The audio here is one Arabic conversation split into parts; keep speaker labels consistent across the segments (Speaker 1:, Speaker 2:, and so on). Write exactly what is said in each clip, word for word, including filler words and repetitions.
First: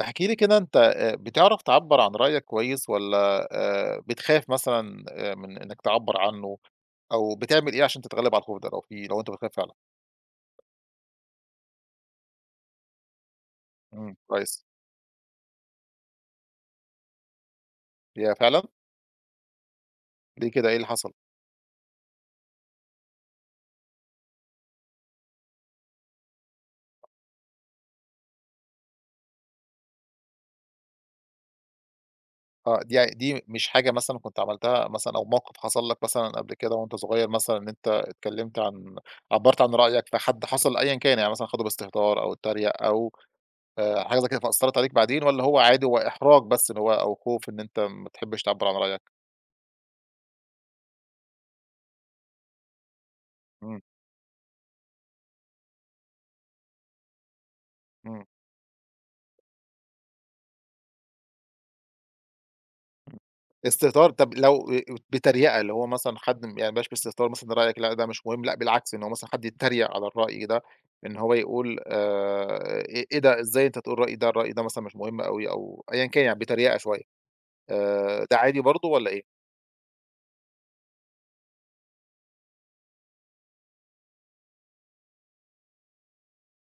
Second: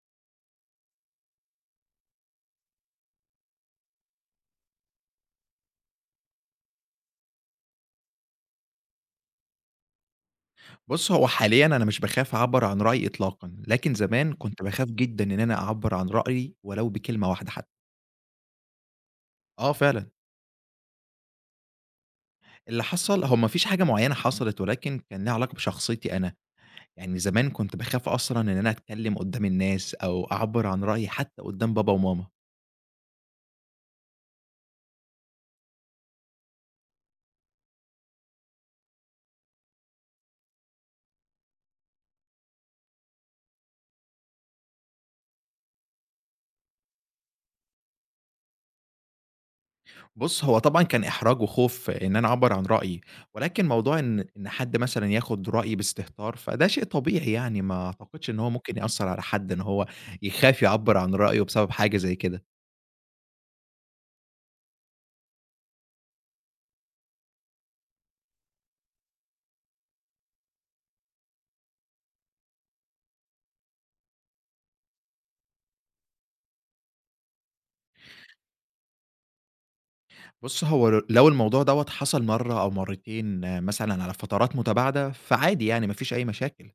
Speaker 1: احكِ لي كده، أنت آآ بتعرف تعبّر عن رأيك كويس والّا آآ بتخاف مثلًا آآ من إنّك تعبّر عنه، أو بتعمل إيه عشان تتغلّب على الخوف ده، لو في لو أنت بتخاف فعلًا؟
Speaker 2: بُص، هو حاليًا أنا مش باخاف أعبّر عن رأيي إطلاقًا، لكن
Speaker 1: إمم،
Speaker 2: زمان إمم. كنت
Speaker 1: كويس،
Speaker 2: باخاف جدًا إن أنا أعبّر عن رأيي ولو بكلمة واحدة حتى.
Speaker 1: ياه فعلًا!
Speaker 2: آه فعلًا،
Speaker 1: ليه كده؟ إيه اللي حصل؟
Speaker 2: اللي حصل هو ما فيش حاجة معيّنة حصلت ولكن كان ليها علاقة بشخصيتي أنا، يعني زمان كنت باخاف أصلًا إن أنا أتكلم قدّام الناس أو أعبّر عن رأيي حتى قدّام بابا وماما.
Speaker 1: آه، دي ع دي مش حاجة مثلًا كنت عملتها مثلًا، أو موقف حصل لك مثلًا قبل كده وأنت صغير، مثلًا إن أنت اتكلّمت عن عبّرت عن رأيك فحد حصل أيًا كان، يعني مثلًا خده باستهتار أو اتّريق أو آآ حاجة زي كده فأثّرت عليك بعدين، والّا هو عادي، هو إحراج بس، إن هو أو خوف إن أنت ما بتحبش تعبّر عن رأيك؟
Speaker 2: بُص، هو طبعًا كان إحراج وخوف إن أنا أعبّر عن رأيي، ولكن
Speaker 1: إمم،
Speaker 2: موضوع إن إن حد مثلًا ياخد رأيي باستهتار، فده شيء طبيعي يعني، ما
Speaker 1: إمم.
Speaker 2: أعتقدش إن هو ممكن يأثّر على حد إن هو يخاف يعبّر عن رأيه بسبب حاجة زي كده.
Speaker 1: استهتار، طب لو آآ بتريقة، اللي هو مثلًا حد م يعني بلاش باستهتار، مثلًا رأيك لأ ده مش مهم، لأ بالعكس إن هو مثلًا حد يتريق على الرأي ده، إن هو يقول آآ إيه إيه ده، إزاي أنت تقول رأيي ده، الرأي ده مثلًا مش مهم أوي أو أيًا كان، يعني بتريقة شوية، آآ ده عادي برضه والّا إيه؟
Speaker 2: بُص، هو ل لو الموضوع دوّة حصل مرّة أو مرّتين آه، مثلًا على فترات متباعدة، فعادي يعني ما فيش أي مشاكل،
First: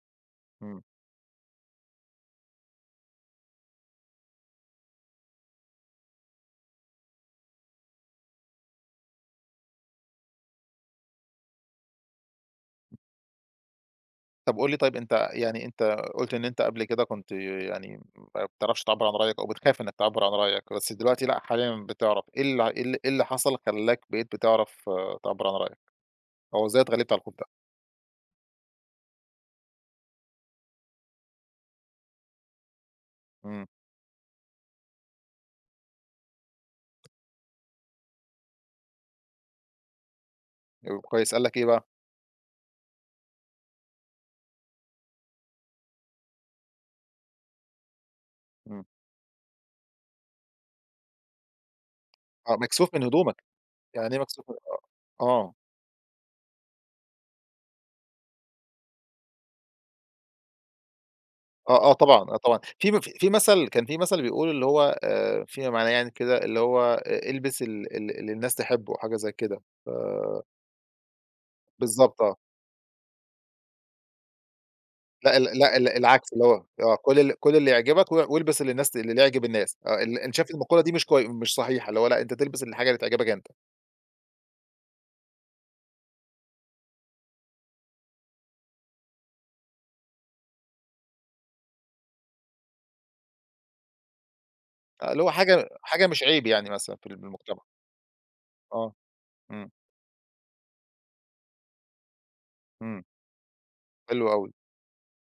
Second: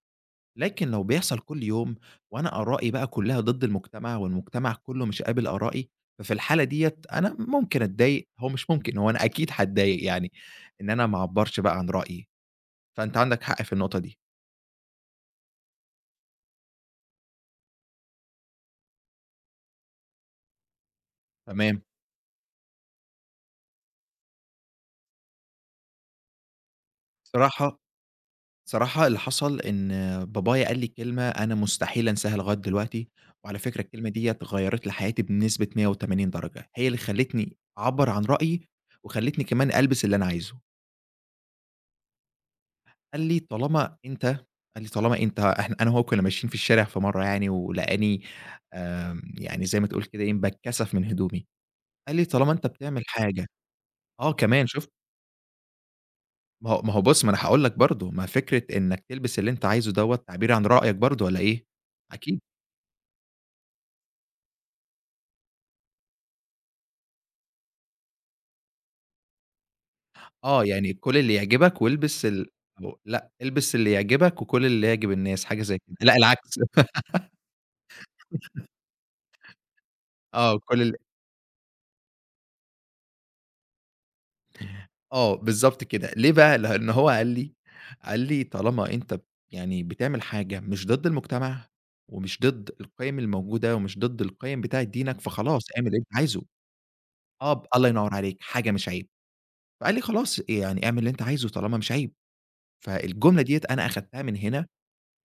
Speaker 1: إمم.
Speaker 2: لكن لو بيحصل كل يوم وأنا آرائي بقى كلّها ضد المجتمع والمجتمع كلّه مش قابل آرائي، ففي الحالة ديّة أنا ممكن أتضايق، هو مش ممكن، هو أنا أكيد هاتضايق يعني إن أنا ما أعبّرش بقى عن رأيي، فأنت عندك حق في النقطة دي.
Speaker 1: طب قُل لي، طيب أنت يعني أنت قُلت إن أنت قبل كده كنت يعني ما بتعرفش تعبّر عن رأيك أو بتخاف إنك تعبّر عن رأيك، بس دلوقتي لأ، حاليًا
Speaker 2: تمام،
Speaker 1: بتعرف. إيه ال إيه ال إيه اللي حصل خلّاك بقيت بتعرف، آه، تعبّر عن رأيك؟ أو إزاي اتغلبت على الخوف ده؟
Speaker 2: بصراحة صراحة اللي حصل إن بابايا قال لي كلمة أنا مستحيل أنساها لغاية دلوقتي، وعلى
Speaker 1: إمم.
Speaker 2: فكرة الكلمة ديّة غيّرت لي حياتي بنسبة مية وتمانين درجة، هي اللي خلّتني أعبّر عن رأيي، وخلّتني كمان ألبس اللي أنا عايزه،
Speaker 1: وكويس، قال لك إيه بقى؟
Speaker 2: قال لي: "طالما أنت" قال لي: "طالما أنت". إحنا أنا وهو كنا ماشيين في الشارع في مرّة يعني ولقاني
Speaker 1: إمم،
Speaker 2: آمم، يعني زي ما تقول كده إيه باتكسف من هدومي، قال لي: "طالما
Speaker 1: آه،
Speaker 2: أنت
Speaker 1: مكسوف
Speaker 2: بتعمل
Speaker 1: من هدومك،
Speaker 2: حاجة".
Speaker 1: يعني إيه
Speaker 2: آه
Speaker 1: مكسوف من؟
Speaker 2: كمان شُفت،
Speaker 1: آه،
Speaker 2: ما هو ما هو بُص، ما أنا هاقول لك برضه، ما فكرة إنك تلبس اللي أنت عايزه دوّة تعبير عن رأيك برضه والّا إيه؟
Speaker 1: آه، آه طبعًا، آه
Speaker 2: أكيد.
Speaker 1: طبعًا، في م في مثل كان في مثل بيقول اللي هو آآ، فيما معناه يعني كده، اللي هو آآ، البس ال ال اللي الناس تحبه أو حاجة زي كده، ف
Speaker 2: آه، يعني كُل اللي يعجبك
Speaker 1: بالضبط
Speaker 2: والبس
Speaker 1: آه.
Speaker 2: ال، أو لأ، البس اللي يعجبك وكُل اللي يعجب
Speaker 1: لأ، ال
Speaker 2: الناس، حاجة زي
Speaker 1: لأ، ال
Speaker 2: كده، لأ
Speaker 1: العكس اللي هو
Speaker 2: العكس
Speaker 1: آه، كُل ال كُل اللي يعجبك و والبس اللي الناس اللي يعجب الناس، آه، ال أنا شايف
Speaker 2: آه، كُل
Speaker 1: المقولة دي
Speaker 2: ال،
Speaker 1: مش كوي مش صحيحة، اللي هو لأ، أنت تلبس الحاجة اللي تعجبك أنت.
Speaker 2: آه، بالضبط كده، ليه بقى؟ لإن هو قال لي قال لي: "طالما أنت ب يعني بتعمل حاجة مش ضد المجتمع ومش ضد القيم الموجودة ومش ضد القيم بتاعة
Speaker 1: آه،
Speaker 2: دينك،
Speaker 1: اللي هو
Speaker 2: فخلاص
Speaker 1: حاجة
Speaker 2: اعمل اللي أنت
Speaker 1: حاجة مش
Speaker 2: عايزه."
Speaker 1: عيب، يعني مثلًا في
Speaker 2: آه،
Speaker 1: المجتمع،
Speaker 2: ب الله ينوّر عليك، حاجة مش
Speaker 1: آه،
Speaker 2: عيب،
Speaker 1: إمم،
Speaker 2: فقال لي: "خلاص يعني اعمل اللي أنت عايزه طالما مش عيب."
Speaker 1: إمم،
Speaker 2: فالجملة ديّة أنا أخدتها
Speaker 1: حلو
Speaker 2: من
Speaker 1: أوي،
Speaker 2: هنا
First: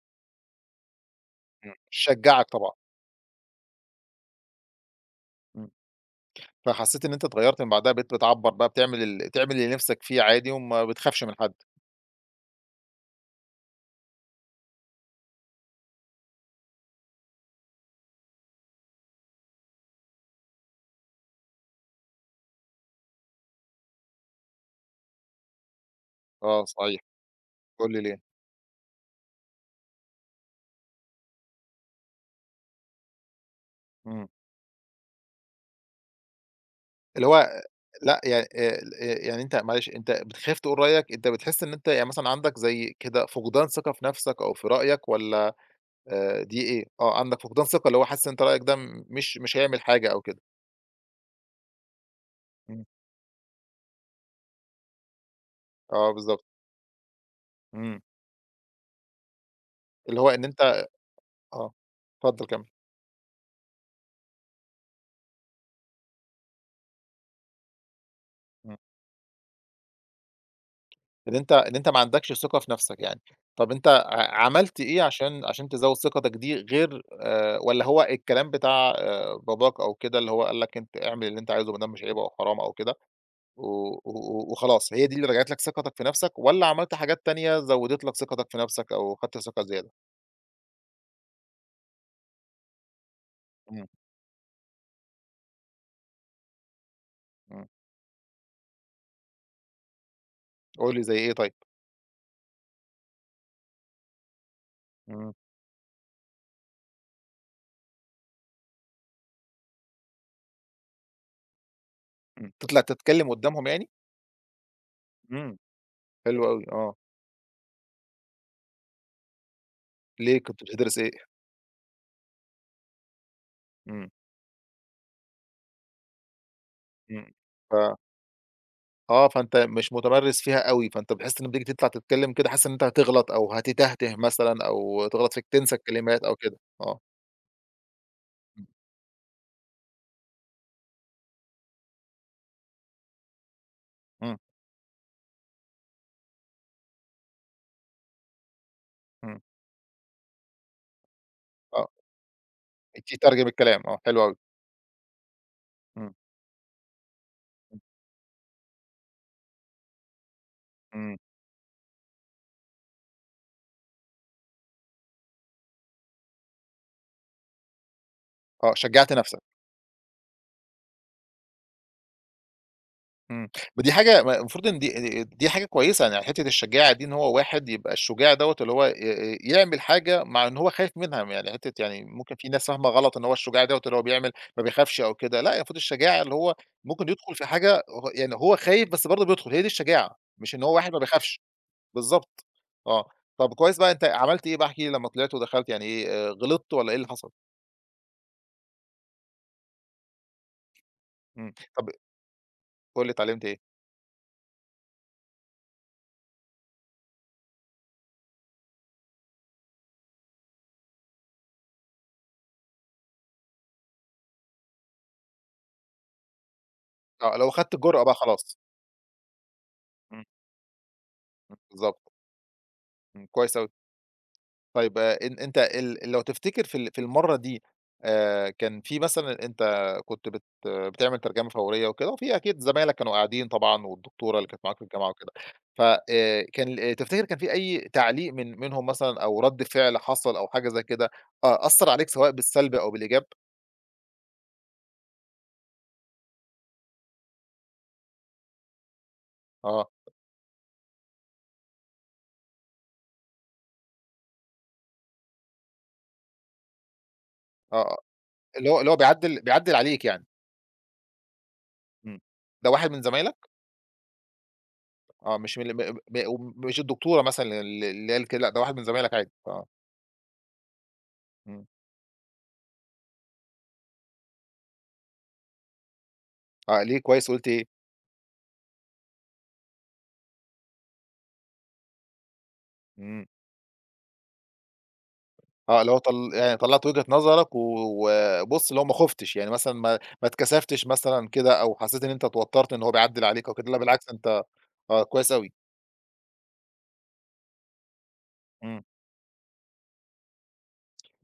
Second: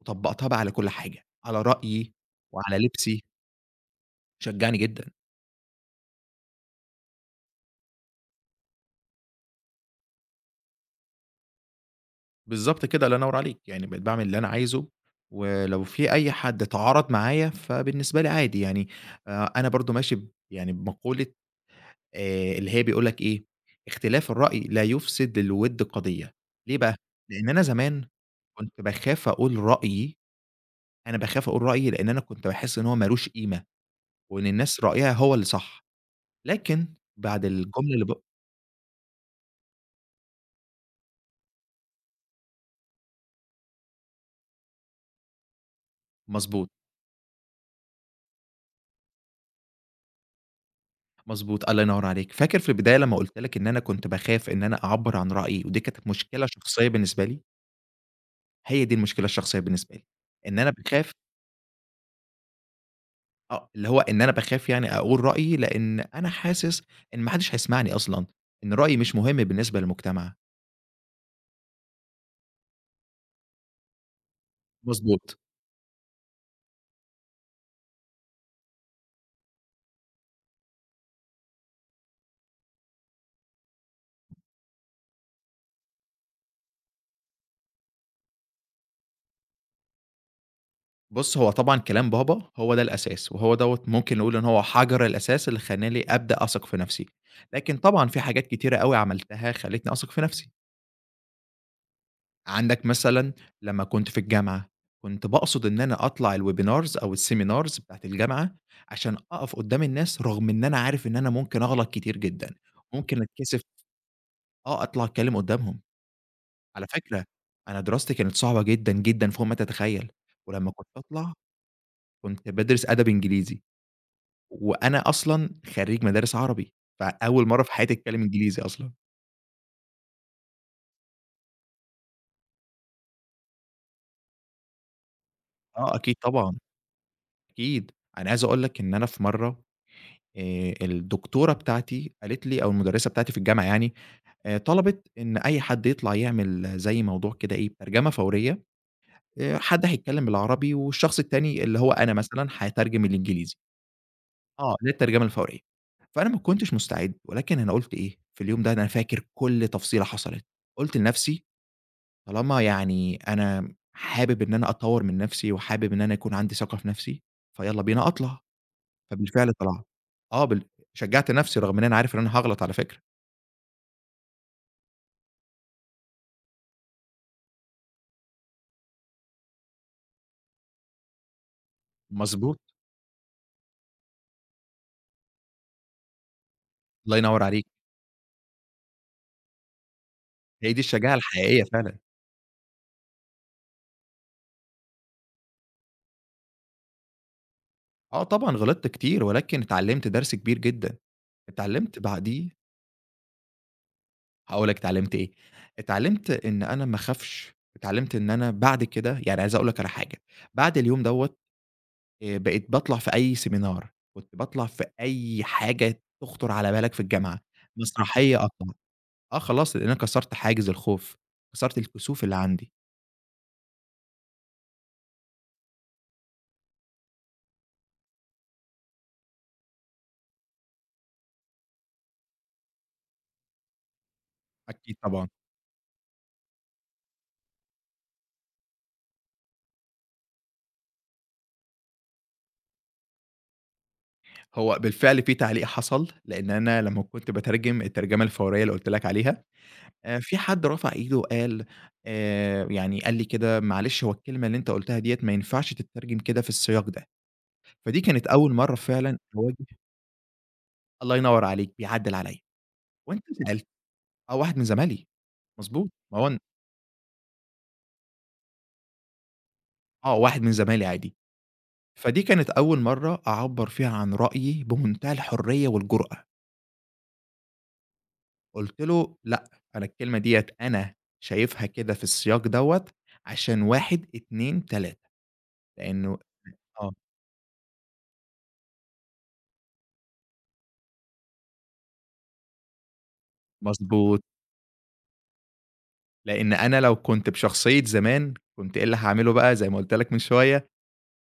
Speaker 2: وطبّقتها بقى على كُل حاجة، على
Speaker 1: إمم،
Speaker 2: رأيي
Speaker 1: شجّعك طبعًا،
Speaker 2: وعلى لبسي، شجّعني جدًا.
Speaker 1: إمم. فحسّيت إن أنت اتغيّرت من بعدها، بقيت بتعبّر، بقى بتعمل ال تعمل اللي نِفْسك فيه عادي، وما بتخافش من حد.
Speaker 2: بالضبط كده، الله ينوّر عليك، يعني بقيت باعمل اللي أنا عايزه، ولو في أي حد اتعارض معايا فبالنسبة لي عادي يعني، آآ، أنا برضه ماشي ب يعني بمقولة، آآ، اللي هي بيقول لك إيه، اختلاف الرأي لا يفسد للوِد قضية،
Speaker 1: آه
Speaker 2: ليه بقى؟
Speaker 1: صحيح.
Speaker 2: لإن أنا
Speaker 1: قُل لي
Speaker 2: زمان
Speaker 1: ليه؟
Speaker 2: كنت باخاف أقول رأيي، أنا باخاف أقول رأيي لإن أنا كنت باحس إن هو ما لوش قيمة،
Speaker 1: إمم،
Speaker 2: وإن الناس رأيها هو اللي صح، لكن
Speaker 1: اللي
Speaker 2: بعد
Speaker 1: هو
Speaker 2: الجملة اللي ب
Speaker 1: لأ، يع آآ يعني أنت، معلش، أنت بتخاف تقول رأيك، أنت بتحس إن أنت يعني مثلًا عندك زي كده فقدان ثقة في نَفْسك أو في رأيك، والّا آآ دي
Speaker 2: مضبوط.
Speaker 1: إيه؟ آه، عندك فقدان ثقة، اللي هو حاسس إن أنت رأيك ده م- مش مش هيعمل حاجة أو كده.
Speaker 2: مضبوط، الله ينور عليك. فاكر في
Speaker 1: إمم،
Speaker 2: البداية لمّا قُلت لك إن أنا كنت باخاف إن أنا أعبّر عن رأيي ودي كانت
Speaker 1: آه بالضبط،
Speaker 2: مشكلة شخصية بالنسبة لي؟
Speaker 1: إمم،
Speaker 2: هي دي المشكلة الشخصية بالنسبة لي،
Speaker 1: اللي هو إن
Speaker 2: إن
Speaker 1: أنت
Speaker 2: أنا باخاف،
Speaker 1: آه، اتفضّل كمّل.
Speaker 2: آه، اللي هو إن أنا باخاف يعني أقول رأيي لإن أنا حاسس إن ما حدش هيسمعني أصلًا، إن رأيي مش مهم بالنسبة للمجتمع.
Speaker 1: إن أنت إن أنت ما عندكش ثقة في نفسك يعني. طَب أنت ع عملت إيه
Speaker 2: مضبوط.
Speaker 1: عشان عشان تزوّد ثقتك دي، غير آآ والّا هو الكلام بتاع آآ باباك أو كده، اللي هو قال لك أنت اعمل اللي أنت عايزه ما دام مش عيب أو حرام أو كده، و و وخلاص، هي دي اللي رجعت لك ثقتك في نفسك، والّا عملت حاجات تانية زوّدت لك ثقتك في نفسك أو خدت ثقة زيادة؟
Speaker 2: بُص، هو طبعًا كلام بابا هو ده الأساس، وهو دوّة
Speaker 1: إمم،
Speaker 2: ممكن نقول إن هو حجر الأساس اللي خلّاني أبدأ أثق في نفسي،
Speaker 1: إمم.
Speaker 2: لكن طبعًا في حاجات كتيرة أوي عملتها خلّتني أثق في نفسي.
Speaker 1: قُل لي زي إيه طيب؟
Speaker 2: عندك مثلًا لمّا كنت في الجامعة، كنت
Speaker 1: إمم،
Speaker 2: باقصد إن أنا أطلع الwebinars أو الseminars بتاعة الجامعة، عشان أقف قدّام الناس رغم إن أنا عارف إن أنا ممكن أغلط كتير
Speaker 1: إمم.
Speaker 2: جدًا،
Speaker 1: تطلع
Speaker 2: ممكن
Speaker 1: تتكلّم
Speaker 2: أتكسف،
Speaker 1: قدّامهم يعني؟
Speaker 2: آه، أطلع أتكلم
Speaker 1: إمم،
Speaker 2: قدّامهم.
Speaker 1: حلو أوي،
Speaker 2: على
Speaker 1: آه.
Speaker 2: فكرة أنا دراستي كانت صعبة جدًا، جدًا فوق ما تتخيل،
Speaker 1: ليه، كنت
Speaker 2: ولمّا كنت
Speaker 1: بتدرس إيه؟
Speaker 2: أطلع كنت بادرس أدب إنجليزي،
Speaker 1: إمم،
Speaker 2: وأنا أصلًا خريج مدارس عربي،
Speaker 1: إمم.
Speaker 2: فأول مرّة في حياتي
Speaker 1: ف
Speaker 2: أتكلم إنجليزي أصلًا.
Speaker 1: آه، فأنت مش متمرس فيها أوي، فأنت بتحس إن بتيجي تطلع تتكلم كده حاسس إن أنت هتغلط أو هتتهته مثلًا، أو تغلط في تنسى
Speaker 2: آه، أكيد
Speaker 1: الكلمات أو
Speaker 2: طبعًا،
Speaker 1: كده، آه،
Speaker 2: أكيد. أنا عايز أقول
Speaker 1: إمم،
Speaker 2: لك إن أنا في مرّة، آآ الدكتورة بتاعتي قالت لي أو المُدرّسة بتاعتي في الجامعة يعني،
Speaker 1: إمم،
Speaker 2: آآ طلبِت إن أي حد يطلع يعمل زي موضوع كده إيه، ترجمة فورية،
Speaker 1: إمم،
Speaker 2: آآ حد هيتكلّم بالعربي والشخص التاني اللي
Speaker 1: آه،
Speaker 2: هو أنا مثلًا هاترجم
Speaker 1: تترجم
Speaker 2: الإنجليزي،
Speaker 1: الكلام، آه، حلو أوي،
Speaker 2: آه، اللي هي الترجمة الفورية.
Speaker 1: إمم،
Speaker 2: فأنا ما كنتش مستعد، ولكن أنا
Speaker 1: إمم،
Speaker 2: قُلت إيه، في اليوم ده أنا فاكر كل تفصيلة حصلت، قُلت
Speaker 1: إمم،
Speaker 2: لنفسي طالما يعني أنا حابب إن أنا أطوّر من نفسي وحابب إن أنا يكون عندي ثقة في نفسي، فيالّا بينا أطلع.
Speaker 1: آه، شجعت نفسك.
Speaker 2: فبالفعل طلعت. آه بال شجّعت نَفْسي رغم إن أنا عارف إن أنا هاغلط على فكرة.
Speaker 1: إمم. ما دي حاجة ما المفروض إن دي دي حاجة كويسة، يعني حتّة الشجاعة دي، إن هو واحد يبقى الشجاع دوّة اللي هو آآ آآ يعمل حاجة مع إن هو خايف منها، يعني حتّة يعني ممكن في
Speaker 2: مضبوط،
Speaker 1: ناس فاهمة غلط إن هو الشجاع دوّة اللي هو بيعمل ما بيخافش أو كده، لأ المفروض الشجاعة اللي هو ممكن
Speaker 2: الله
Speaker 1: يدخل
Speaker 2: ينوّر
Speaker 1: في
Speaker 2: عليكِ.
Speaker 1: حاجة هو يعني هو خايف بس برضه بيدخل، هي دي الشجاعة، مش إن
Speaker 2: هي
Speaker 1: هو
Speaker 2: دي
Speaker 1: واحد ما
Speaker 2: الشجاعة
Speaker 1: بيخافش.
Speaker 2: الحقيقية فعلًا.
Speaker 1: بالضبط، آه. طَب كويس بقى، أنت عملت إيه بقى، احكِ لي لمّا طلعت ودخلت، يعني إيه، آآ غلطت والّا إيه اللي حصل؟
Speaker 2: آه طبعًا غلطت كتير، ولكن اتعلّمت درس كبير جدًا.
Speaker 1: إمم، طَب
Speaker 2: اتعلّمت بعديه،
Speaker 1: قُل لي اتعلمت إيه؟
Speaker 2: هاقول لك اتعلّمت إيه، اتعلّمت إن أنا ما أخافش، اتعلّمت إن أنا بعد كده يعني عايز أقول لك على حاجة، بعد اليوم دوّة آآ بقيت باطلع في أي seminar، كنت باطلع في أي حاجة تخطر على بالك في
Speaker 1: آه،
Speaker 2: الجامعة،
Speaker 1: لو خدت الجرأة بقى
Speaker 2: مسرحية
Speaker 1: خلاص،
Speaker 2: أطلع. آه خلاص، لإن أنا
Speaker 1: إمم،
Speaker 2: كسرت حاجز الخوف،
Speaker 1: إمم،
Speaker 2: كسرت
Speaker 1: بالضبط،
Speaker 2: الكسوف اللي عندي.
Speaker 1: إمم، كويس أوي. طيب آآ إن أنت ال لو تفتكر في ال في المرّة دي آآ كان في مثلًا أنت كنت بت بتعمل ترجمة فورية وكده، وفي أكيد زمايلك كانوا قاعدين طبعًا والدكتورة اللي كانت معاك في
Speaker 2: أكيد
Speaker 1: الجامعة
Speaker 2: طبعًا.
Speaker 1: وكده، ف آآ كان ال تفتكر كان في أي تعليق من منهم مثلًا، أو رَد فعل حصل، أو حاجة زي كده أ أثّر عليك سواء بالسلب أو بالإيجاب؟
Speaker 2: هو بالفعل في تعليق حصل، لإن أنا لمّا كنت باترجم الترجمة الفورية اللي قُلت لك عليها،
Speaker 1: آه،
Speaker 2: آآ في حد رفع إيده وقال، آآ يعني قال لي كده: "معلش هو الكلمة اللي أنت قُلتها ديّة ما ينفعش تترجم كده في السياق ده."
Speaker 1: آه، آه،
Speaker 2: فدي كانت أول
Speaker 1: اللي
Speaker 2: مرّة
Speaker 1: هو اللي هو
Speaker 2: فعلًا
Speaker 1: بيعدّل
Speaker 2: أواجه.
Speaker 1: بيعدّل عليك يعني.
Speaker 2: الله ينوّر عليك، بيعدِّل
Speaker 1: إمم.
Speaker 2: عليّا.
Speaker 1: ده واحد من
Speaker 2: وأنت
Speaker 1: زمايلك؟
Speaker 2: سألت، آه، واحد من زمايلي،
Speaker 1: آه، مش من ال
Speaker 2: مضبوط.
Speaker 1: م
Speaker 2: ما
Speaker 1: م
Speaker 2: هو
Speaker 1: ومش الدكتورة مثلًا، ال اللي قالت كده، لأ ده واحد من زمايلك عادي، آه،
Speaker 2: آه، واحد من زمايلي عادي.
Speaker 1: إمم.
Speaker 2: فدي كانت أول مرّة أعبّر فيها عن رأيي بمنتهى الحرية والجرأة.
Speaker 1: آه، ليه كويس وقُلت إيه؟
Speaker 2: قُلت له: "لأ، أنا الكلمة ديّة أنا شايفها كده في السياق دوّة
Speaker 1: إمم.
Speaker 2: عشان واحد، اتنين، تلاتة."
Speaker 1: آه، اللي هو
Speaker 2: لإنه،
Speaker 1: طل يعني طلّعت
Speaker 2: آه،
Speaker 1: وجهة نظرك و وبُص اللي هو ما خُفتش، يعني مثلًا ما ما اتكسفتش مثلًا كده، أو حسّيت إن أنت اتوتّرت إن هو بيعدّل عليك أو كده، لأ بالعكس
Speaker 2: مضبوط.
Speaker 1: أنت، آه، كويس أوي.
Speaker 2: لإن أنا لو كنت بشخصية زمان، كنت
Speaker 1: إمم.
Speaker 2: إيه اللي هاعمله بقى زي ما قُلت لك من شوية،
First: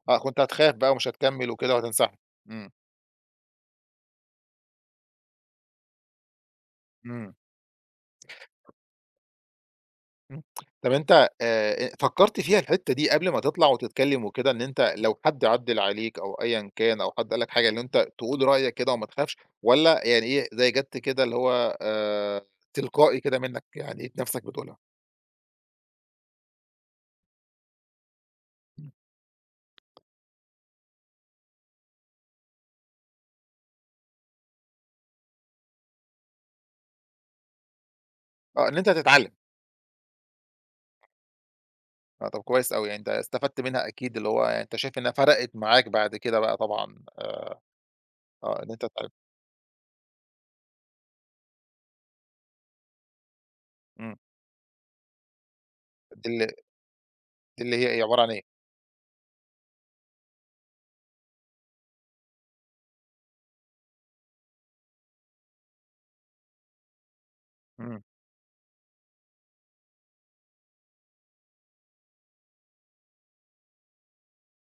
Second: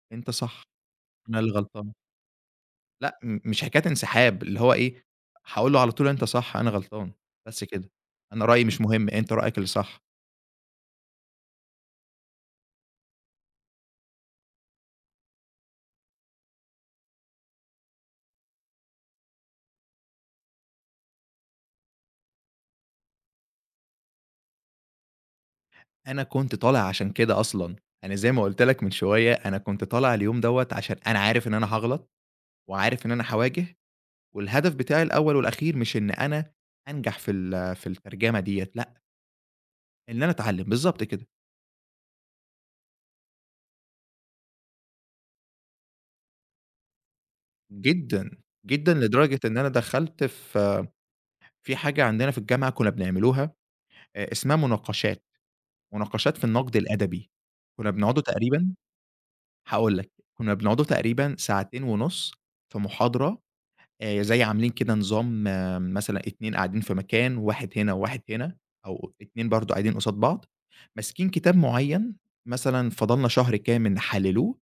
Speaker 1: آه،
Speaker 2: أنت
Speaker 1: كنت
Speaker 2: صح،
Speaker 1: هتخاف بقى ومش
Speaker 2: أنا اللي
Speaker 1: هتكمّل وكده
Speaker 2: غلطان.
Speaker 1: وهتنسحب. إمم،
Speaker 2: لأ، م مش حكاية انسحاب، اللي هو إيه، هاقول له على طول أنت صح، أنا غلطان،
Speaker 1: إمم،
Speaker 2: بس كده. أنا رأيي مش مهم، أنت رأيك اللي صح.
Speaker 1: إمم. طَب أنت آآ فكّرت فيها الحتّة دي قبل ما تطلع وتتكلّم وكده، إن أنت لو حد عدِّل عليك أو أيًا كان، أو حد قال لك حاجة، إن أنت تقول رأيك كده وما تخافش، والّا يعني إيه، زي جَت كده اللي هو آآ تلقائي كده منّك، يعني لقيت نَفْسك بتقولها؟
Speaker 2: أنا كنت طالع عشان كده أصلًا. أنا زي ما قُلت لك من شوية، أنا كنت طالع اليوم دوّة عشان أنا عارف إن أنا هاغلط وعارف إن أنا هاواجه، والهدف بتاعي الأول والأخير مش إن أنا أنجح في ال في الترجمة
Speaker 1: آه،
Speaker 2: ديّة،
Speaker 1: إن أنت
Speaker 2: لأ،
Speaker 1: تتعلّم،
Speaker 2: إن أنا أتعلّم، بالضبط كده،
Speaker 1: آه، طَب كويس أوي، يعني أنت استفدت منها أكيد، اللي هو يعني أنت شايف إنها فرقِت معاك بعد كده بقى طبعًا،
Speaker 2: جدًا،
Speaker 1: آه، إن أنت
Speaker 2: جدًا
Speaker 1: تتعلّم،
Speaker 2: لدرجة إن أنا دخلت في في حاجة عندنا في الجامعة كنا بنعملوها
Speaker 1: إمم،
Speaker 2: آآ اسمها مناقشات،
Speaker 1: دي
Speaker 2: مناقشات في
Speaker 1: ال
Speaker 2: النقد الأدبي،
Speaker 1: دي اللي هي
Speaker 2: كنا
Speaker 1: إيه،
Speaker 2: بنقعدوا
Speaker 1: عبارة عن إيه؟
Speaker 2: تقريبًا، هاقول لك، كنا بنقعدوا تقريبًا ساعتين ونُص في محاضرة، آآ زي عاملين كده نظام، آه، مثلًا اتنين قاعدين في مكان، وواحد هنا
Speaker 1: إمم،
Speaker 2: وواحد هنا، أو اتنين برضه قاعدين قصاد بعض، ماسكين كتاب معيّن، مثلًا فضلنا شهر كامل نحلّلوه،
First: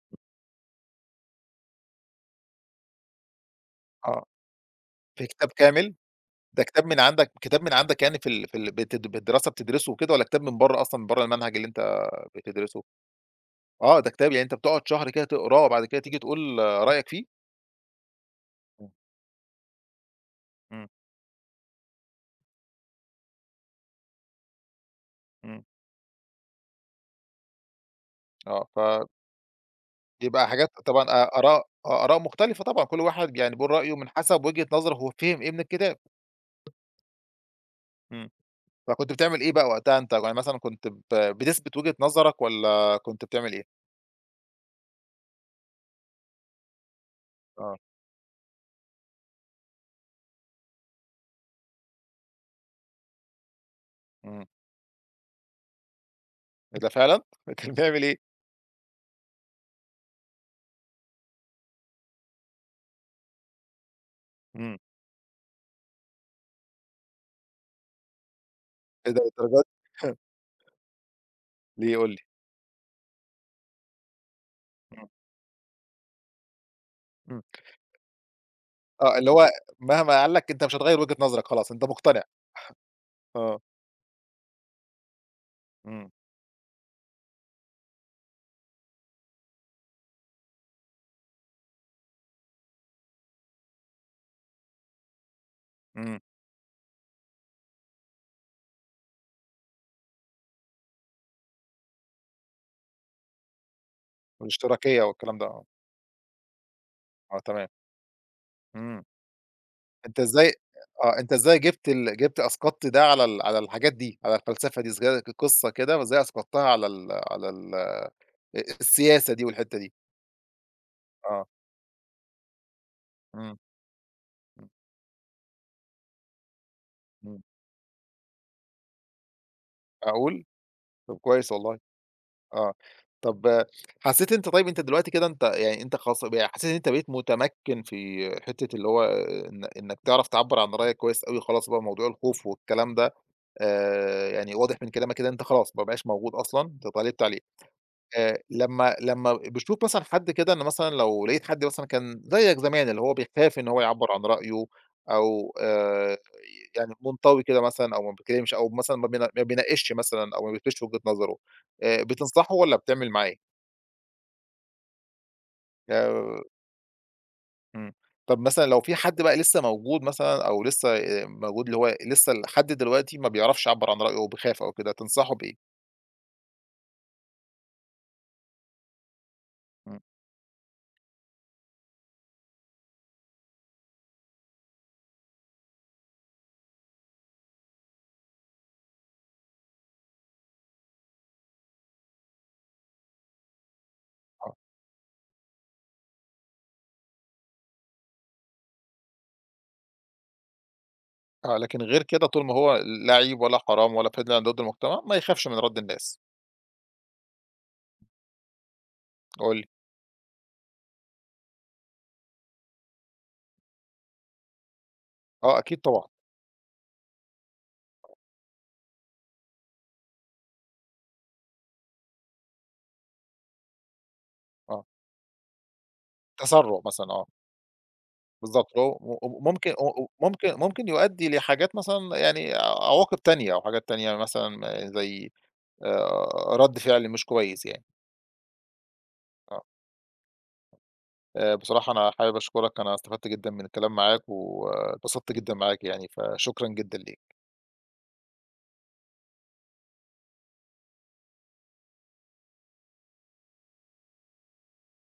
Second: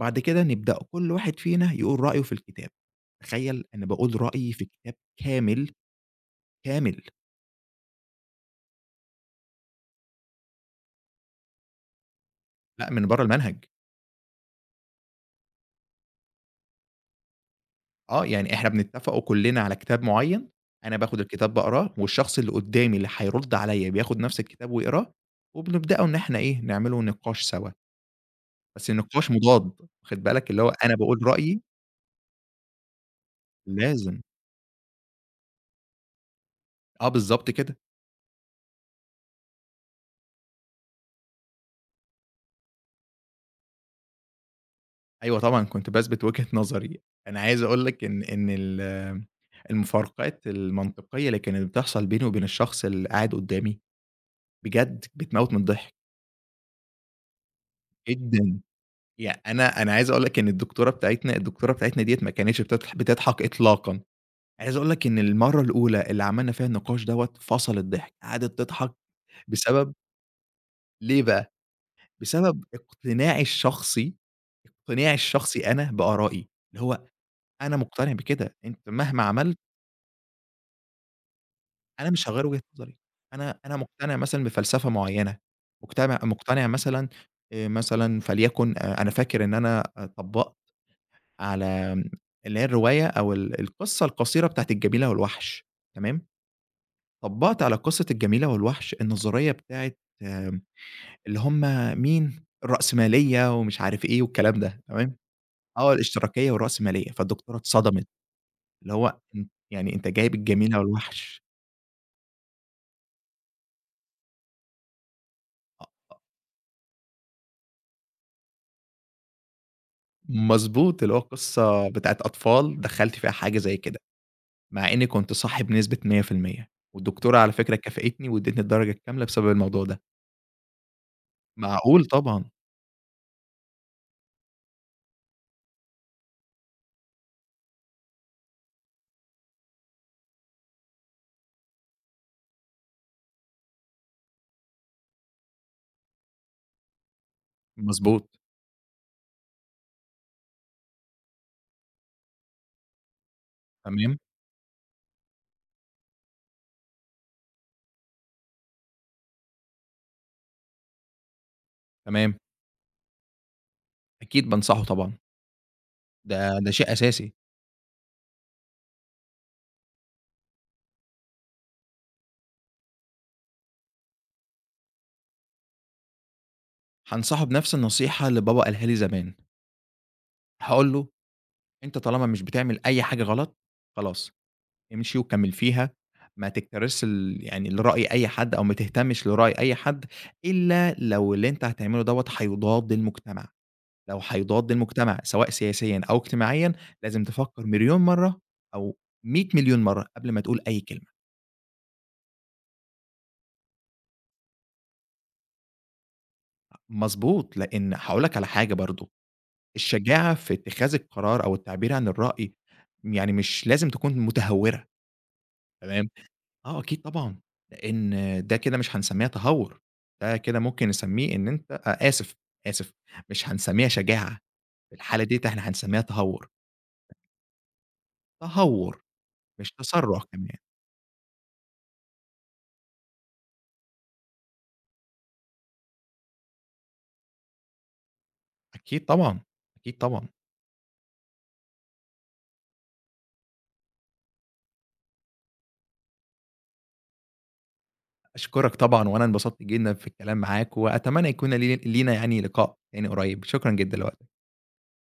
Speaker 2: بعد كده نبدأ كل واحد فينا يقول رأيه في الكتاب. تخيّل أنا باقول
Speaker 1: آه،
Speaker 2: رأيي في كتاب
Speaker 1: في كتاب
Speaker 2: كامل،
Speaker 1: كامل، ده كتاب من
Speaker 2: كامل.
Speaker 1: عندك كتاب من عندك يعني في ال في ال بتد بالدراسة بتدرسه وكده، والّا كتاب من برّه أصلًا، من برّه المنهج اللي أنت بتدرسه؟
Speaker 2: لأ من برّه المنهج.
Speaker 1: آه، ده كتاب يعني أنت بتقعد شهر كده تقراه وبعد كده تيجي تقول رأيك فيه؟
Speaker 2: آه، يعني إحنا
Speaker 1: إمم،
Speaker 2: بنتفقوا كلّنا على كتاب معيّن،
Speaker 1: إمم،
Speaker 2: أنا باخد الكتاب باقراه، والشخص اللي قدّامي اللي هيرُد عليّا بياخد نفس الكتاب ويقراه،
Speaker 1: إمم،
Speaker 2: وبنبدأوا إن إحنا إيه، نعملوا نقاش سوا. بس
Speaker 1: آه،
Speaker 2: النقاش مضاد، واخد
Speaker 1: فبيبقى
Speaker 2: بالك، اللي هو
Speaker 1: حاجات
Speaker 2: أنا
Speaker 1: طبعًا
Speaker 2: باقول
Speaker 1: آآ
Speaker 2: رأيي
Speaker 1: آراء آه، آراء مختلفة طبعًا، كل واحد يعني بيقول رأيه من
Speaker 2: لازم.
Speaker 1: حسب وجهة نظره هو فِهِم إيه من الكتاب.
Speaker 2: آه بالضبط كده،
Speaker 1: إمم. فكنت بتعمل إيه بقى وقتها أنت، يعني مثلًا كنت ب بتثبت وجهة نظرك والّا كنت بتعمل إيه؟
Speaker 2: أيوه طبعًا كنت باثبت وجهة نظري، أنا عايز
Speaker 1: آه،
Speaker 2: أقول لك إن إن ال المفارقات المنطقية اللي كانت بتحصل بيني وبين الشخص اللي قاعد قدّامي،
Speaker 1: إمم،
Speaker 2: بجد بتموّت من الضحك
Speaker 1: إيه ده فعلًا! كان بيعمل إيه؟
Speaker 2: جدًا، يعني أنا أنا عايز أقول لك إن الدكتورة بتاعتنا الدكتورة بتاعتنا ديّة ما كانتش بتضح بتضحك إطلاقًا، عايز
Speaker 1: إمم،
Speaker 2: أقول لك إن المرّة الأولى اللي عملنا فيها النقاش دوّة فصل الضحك، قعدت تضحك
Speaker 1: إيه ده للدرجة دي!
Speaker 2: بسبب، ليه بقى،
Speaker 1: ليه قُل لي؟
Speaker 2: بسبب اقتناعي الشخصي،
Speaker 1: إمم،
Speaker 2: اقتناعي الشخصي أنا بآرائي، اللي هو
Speaker 1: إمم،
Speaker 2: أنا مقتنع بكده، أنت
Speaker 1: آه،
Speaker 2: مهما
Speaker 1: اللي هو
Speaker 2: عملت
Speaker 1: مهما قال لك أنت مش هتغيّر وجهة نظرك خلاص، أنت
Speaker 2: أنا
Speaker 1: مقتنع،
Speaker 2: مش هاغيّر وجهة نظري، أنا
Speaker 1: آه،
Speaker 2: أنا مقتنع مثلًا بفلسفة معيّنة،
Speaker 1: إمم،
Speaker 2: مقتنع مقتنع مثلًا، آآ مثلًا فليكن، أ أنا فاكر إن أنا أ طبّقت على، آمم اللي هي الرواية أو ال القصة القصيرة بتاعة الجميلة والوحش،
Speaker 1: إمم،
Speaker 2: تمام، طبّقت على قصة الجميلة والوحش النظرية بتاعة، آمم اللي هم مين، الرأسمالية ومش عارف إيه والكلام ده،
Speaker 1: والاشتراكية
Speaker 2: تمام،
Speaker 1: والكلام ده آه،
Speaker 2: آه الاشتراكية والرأسمالية،
Speaker 1: آه
Speaker 2: فالدكتورة
Speaker 1: تمام،
Speaker 2: اتصدمت. اللي
Speaker 1: إمم،
Speaker 2: هو أن يعني أنت
Speaker 1: أنت
Speaker 2: جايب
Speaker 1: إزاي
Speaker 2: الجميلة
Speaker 1: آه، أنت
Speaker 2: والوحش،
Speaker 1: إزاي جِبت ال جِبت أسقطت ده على ال على الحاجات دي، على الفلسفة دي، إزاي قصة
Speaker 2: أ
Speaker 1: كده وإزاي أسقطتها على ال على ال السياسة دي والحتة دي؟
Speaker 2: مضبوط، اللي هو
Speaker 1: آه،
Speaker 2: قصة بتاعة أطفال دخّلت فيها
Speaker 1: إمم،
Speaker 2: حاجة زي كده،
Speaker 1: إمم،
Speaker 2: مع إني كنت صاحي بنسبة مية بالمية والدكتورة
Speaker 1: إمم.
Speaker 2: على فكرة كافئتني وادّتني الدرجة الكاملة بسبب الموضوع ده.
Speaker 1: معقول! طب كويس والله،
Speaker 2: معقول طبعًا،
Speaker 1: آه. طب آه، حسّيت أنت طيب أنت دلوقتي كده أنت يعني أنت خلاص ب حسّيت إن أنت بقيت متمكّن في حتّة اللي هو آه، إن إنّك تعرف تعبّر عن رأيك كويس أوي، خلاص بقى موضوع الخوف والكلام ده آآ يعني واضح من كلامك كده إن أنت خلاص ما بقاش موجود أصلًا، أنت اتغلبت عليه.
Speaker 2: مضبوط،
Speaker 1: آآ لمّا لمّا باشوف مثلًا حد كده، أنا مثلًا لو لقيت حد مثلًا كان زيك زمان، اللي هو بيخاف إن هو يعبّر
Speaker 2: تمام،
Speaker 1: عن رأيه أو آآ يعني منطوي كده مثلًا، أو ما بيتكلمش، أو مثلًا ما بينا ما بيناقشش مثلًا، أو ما بيثبتش وجهة نظره، آآ
Speaker 2: تمام،
Speaker 1: بتنصحه والّا بتعمل معاه إيه؟
Speaker 2: أكيد بانصحه طبعًا،
Speaker 1: آآ
Speaker 2: ده ده شيء أساسي.
Speaker 1: إمم. طب مثلًا لو في حد بقى لسه موجود مثلًا، أو لسه آآ موجود، اللي هو لسه لحد دلوقتي ما بيعرفش يعبّر عن رأيه وبيخاف أو كده، تنصحه بإيه؟
Speaker 2: هانصحه بنفس النصيحة اللي بابا قالها لي زمان،
Speaker 1: إمم.
Speaker 2: هاقول له: "أنت طالما مش بتعمل أي حاجة غلط، خلاص." امشي وكمّل فيها، ما تكترثش ال يعني لرأي أي حد أو ما تهتمش لرأي أي حد، إلا لو اللي أنت هتعمله دوّة هيضاد المجتمع، لو
Speaker 1: آه.
Speaker 2: هيضاد المجتمع سواء سياسيًا أو اجتماعيًا، لازم تفكّر مليون مرّة أو مية مليون مرّة قبل ما تقول أي كلمة.
Speaker 1: آه. لكن غير كده، طول ما هو لا عيب ولا حرام ولا في ضد المجتمع، ما يخافش من رَد الناس.
Speaker 2: مضبوط، لإن هاقول لك على حاجة برضه،
Speaker 1: قُل لي.
Speaker 2: الشجاعة في اتخاذ القرار أو التعبير عن الرأي يعني مش لازم تكون متهورة،
Speaker 1: آه أكيد طبعًا،
Speaker 2: تمام؟ آه أكيد طبعًا، لإن ده كده مش هنسمّيها تهوّر، ده كده ممكن نسمّيه إن أنت، أ آسف، آسف، مش هنسمّيها شجاعة،
Speaker 1: آه.
Speaker 2: في الحالة ديّة إحنا هنسمّيها تهوّر،
Speaker 1: تسرُّع مثلًا آه، بالضبط. هو
Speaker 2: تهوّر
Speaker 1: و وممكن
Speaker 2: مش
Speaker 1: و و
Speaker 2: تسرّع
Speaker 1: ممكن
Speaker 2: كمان.
Speaker 1: ممكن يؤدّي لحاجات مثلًا، يعني عواقب تانية أو حاجات تانية مثلًا زي آآ رَد فعل مش كويس يعني.
Speaker 2: أكيد طبعًا،
Speaker 1: آه.
Speaker 2: أكيد طبعًا.
Speaker 1: آآ بصراحة أنا حابب أشكرك، أنا استفدت جدًا من الكلام معاك واتبسطت جدًا معاك يعني، فشكرًا جدًا ليك.
Speaker 2: أشكرك طبعًا وأنا انبسطت جدًا في الكلام معاك وأتمنى يكون لي لينا يعني لقاء تاني قريب، شكرًا جدًا لوقتك.